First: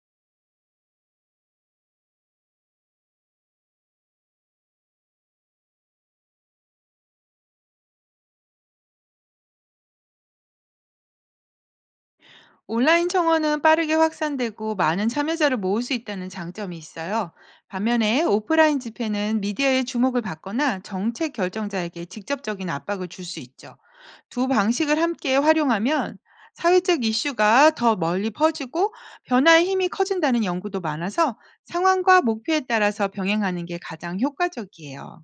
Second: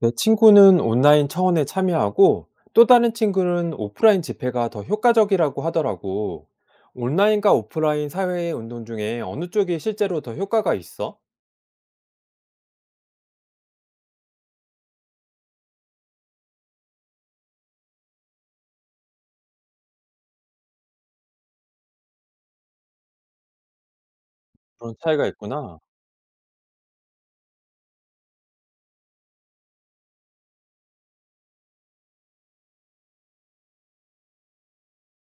내 친구는 온라인 청원에 참여하고 또 다른 친구는 오프라인 집회가 더 효과적이라고 하더라고. 온라인과 오프라인 사회의 운동 중에 어느 쪽이 실제로 더 효과가 있어? 온라인 청원은 빠르게 확산되고 많은 참여자를 모을 수 있다는 장점이 있어요. 반면에 오프라인 집회는 미디어의 주목을 받거나 정책 결정자에게 직접적인 압박을 줄 수 있죠. 두 그런 방식을 차이가 함께 있구나. 활용하면 사회적 이슈가 더 멀리 퍼지고 변화의 힘이 커진다는 연구도 많아서 상황과 목표에 따라서 병행하는 게 가장 효과적이에요.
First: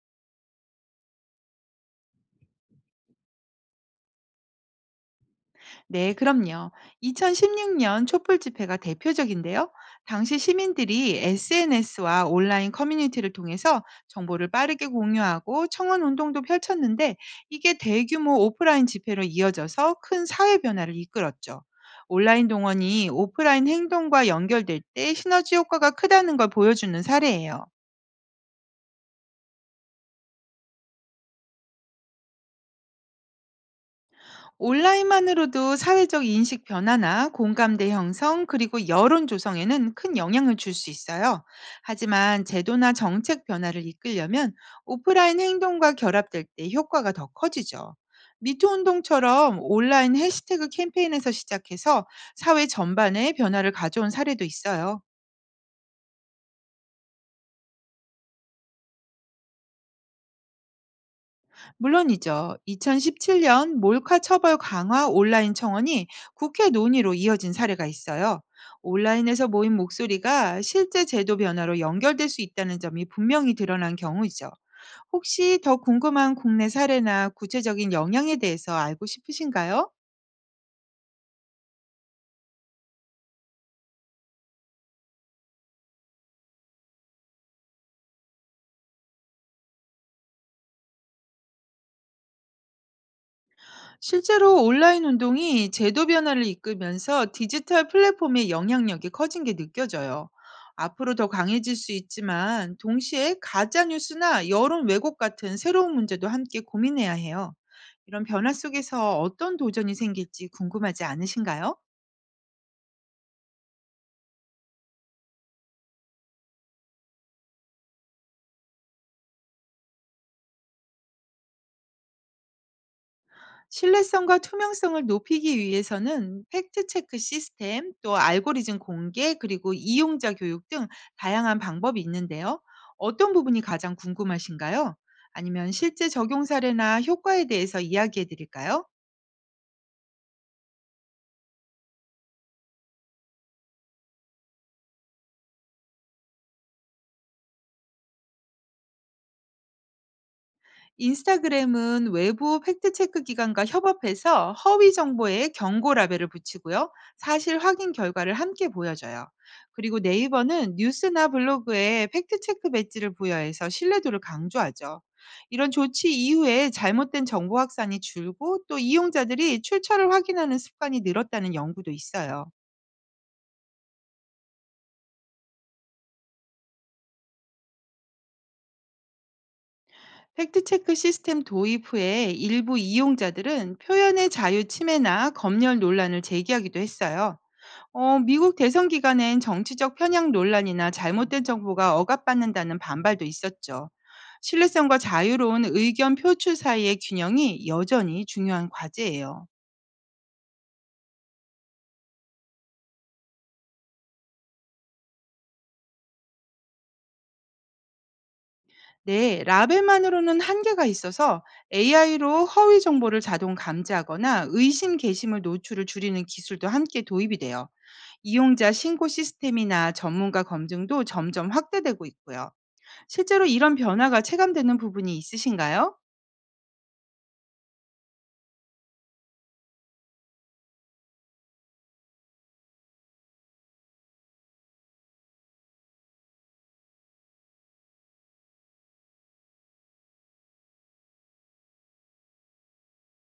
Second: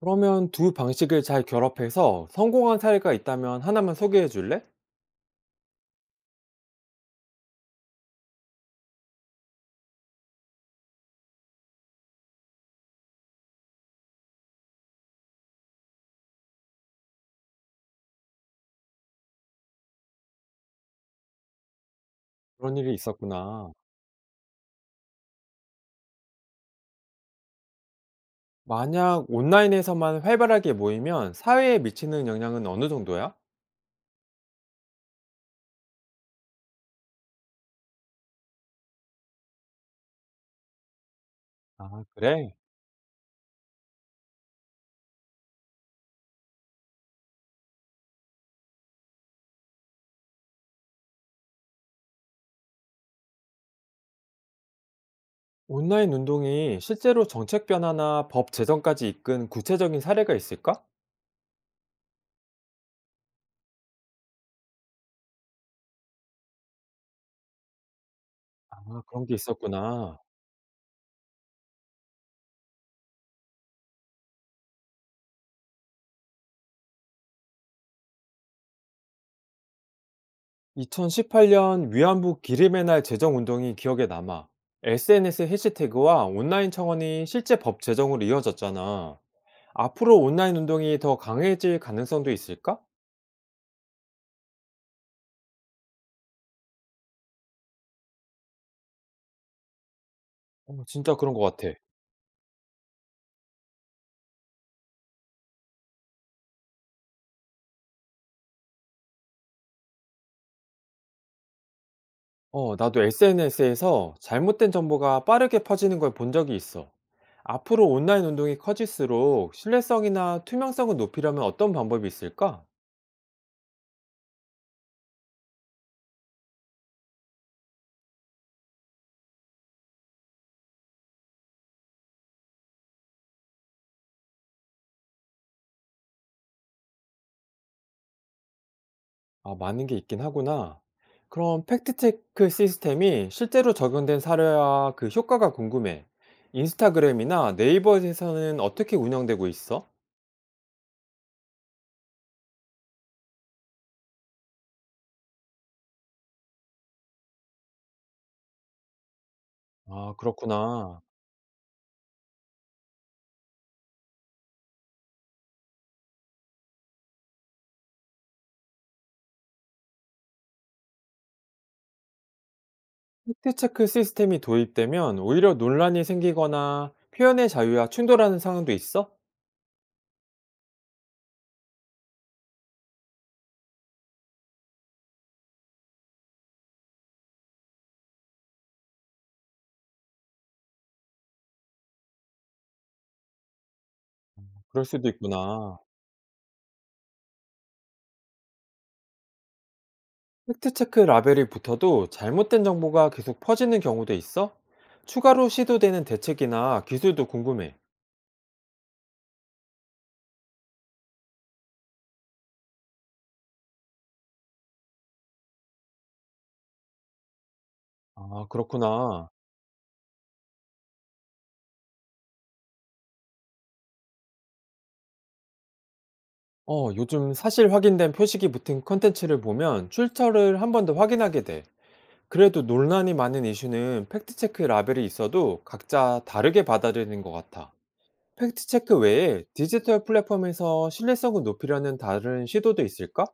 그러면 두 방식을 잘 결합해서 성공한 사례가 있다면 하나만 소개해 줄래? 네, 그럼요. 2016년 촛불 집회가 대표적인데요. 당시 시민들이 SNS와 온라인 커뮤니티를 통해서 정보를 빠르게 공유하고 청원 운동도 펼쳤는데, 이게 대규모 오프라인 집회로 이어져서 큰 사회 변화를 이끌었죠. 온라인 그런 일이 동원이 오프라인 있었구나. 행동과 연결될 때 시너지 효과가 크다는 걸 보여주는 사례예요. 만약 온라인에서만 활발하게 모이면 사회에 미치는 영향은 어느 정도야? 온라인만으로도 사회적 인식 변화나 공감대 형성, 그리고 여론 조성에는 큰 영향을 줄 수 있어요. 아, 하지만 그래? 제도나 정책 변화를 이끌려면 오프라인 행동과 결합될 때 효과가 더 커지죠. 미투 운동처럼 온라인 해시태그 캠페인에서 시작해서 사회 전반에 변화를 가져온 사례도 있어요. 온라인 운동이 실제로 정책 변화나 법 제정까지 이끈 구체적인 사례가 있을까? 물론이죠. 2017년 몰카 처벌 강화 온라인 청원이 국회 논의로 이어진 사례가 있어요. 아, 그런 게 온라인에서 모인 있었구나. 목소리가 실제 제도 변화로 연결될 수 있다는 점이 분명히 드러난 경우이죠. 혹시 더 궁금한 국내 사례나 구체적인 영향에 대해서 알고 싶으신가요? 2018년 위안부 기림의 날 제정 운동이 기억에 남아. SNS 해시태그와 온라인 청원이 실제 법 제정으로 이어졌잖아. 앞으로 온라인 운동이 더 강해질 가능성도 있을까? 실제로 온라인 운동이 제도 변화를 이끌면서 디지털 플랫폼의 영향력이 커진 게 느껴져요. 어, 앞으로 진짜 더 그런 것 같아. 강해질 수 있지만, 동시에 가짜 뉴스나 여론 왜곡 같은 새로운 문제도 함께 고민해야 해요. 이런 변화 속에서 어떤 도전이 생길지 궁금하지 않으신가요? 어, 나도 SNS에서 잘못된 정보가 빠르게 퍼지는 걸 본 적이 있어. 앞으로 온라인 운동이 커질수록 신뢰성이나 투명성을 높이려면 어떤 방법이 있을까? 신뢰성과 투명성을 높이기 위해서는 팩트체크 시스템, 또 알고리즘 공개, 그리고 이용자 교육 등 다양한 방법이 있는데요. 어떤 부분이 가장 궁금하신가요? 아니면 실제 적용 사례나 효과에 대해서 이야기해 드릴까요? 아, 많은 게 있긴 하구나. 그럼 팩트체크 시스템이 실제로 적용된 사례와 그 효과가 궁금해. 인스타그램이나 네이버에서는 어떻게 운영되고 있어? 인스타그램은 외부 팩트체크 기관과 협업해서 허위 정보에 경고 라벨을 붙이고요. 사실 확인 결과를 함께 보여줘요. 그리고 아, 네이버는 그렇구나. 뉴스나 블로그에 팩트체크 배지를 부여해서 신뢰도를 강조하죠. 이런 조치 이후에 잘못된 정보 확산이 줄고, 또 이용자들이 출처를 확인하는 습관이 늘었다는 연구도 있어요. 팩트체크 시스템이 도입되면 오히려 논란이 생기거나 표현의 자유와 충돌하는 상황도 있어? 팩트체크 시스템 도입 후에 일부 이용자들은 표현의 자유 침해나 검열 논란을 제기하기도 했어요. 미국 대선 기간엔 정치적 편향 논란이나 잘못된 정보가 억압받는다는 반발도 있었죠. 그럴 신뢰성과 수도 자유로운 있구나. 의견 표출 사이의 균형이 여전히 중요한 과제예요. 팩트체크 라벨이 붙어도 잘못된 정보가 계속 퍼지는 경우도 있어? 추가로 시도되는 대책이나 기술도 궁금해. 네, 라벨만으로는 한계가 있어서 AI로 허위 정보를 자동 감지하거나 의심 게시물 노출을 줄이는 기술도 함께 도입이 돼요. 아, 이용자 신고 그렇구나. 시스템이나 전문가 검증도 점점 확대되고 있고요. 실제로 이런 변화가 체감되는 부분이 있으신가요? 어, 요즘 사실 확인된 표식이 붙은 콘텐츠를 보면 출처를 한 번 더 확인하게 돼. 그래도 논란이 많은 이슈는 팩트체크 라벨이 있어도 각자 다르게 받아들이는 것 같아. 팩트체크 외에 디지털 플랫폼에서 신뢰성을 높이려는 다른 시도도 있을까?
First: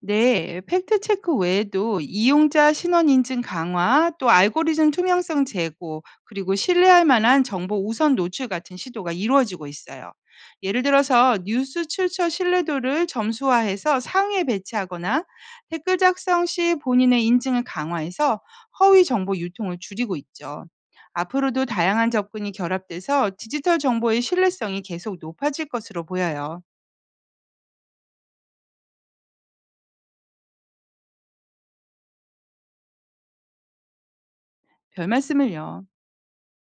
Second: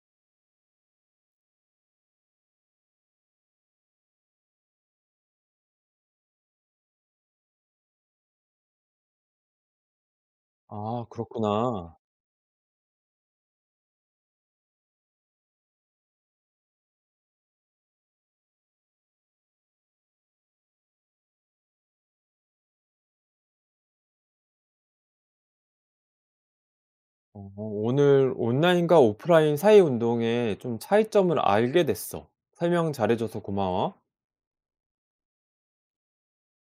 네, 팩트 체크 외에도 이용자 신원 인증 강화, 또 알고리즘 투명성 제고, 그리고 신뢰할 만한 정보 우선 노출 같은 시도가 이루어지고 있어요. 예를 아, 들어서 뉴스 그렇구나. 출처 신뢰도를 점수화해서 상위에 배치하거나 댓글 작성 시 본인의 인증을 강화해서 허위 정보 유통을 줄이고 있죠. 앞으로도 다양한 접근이 결합돼서 디지털 정보의 신뢰성이 계속 높아질 것으로 보여요. 어 오늘 온라인과 오프라인 사이 운동의 좀 차이점을 알게 됐어. 설명 잘해줘서 고마워. 별 말씀을요.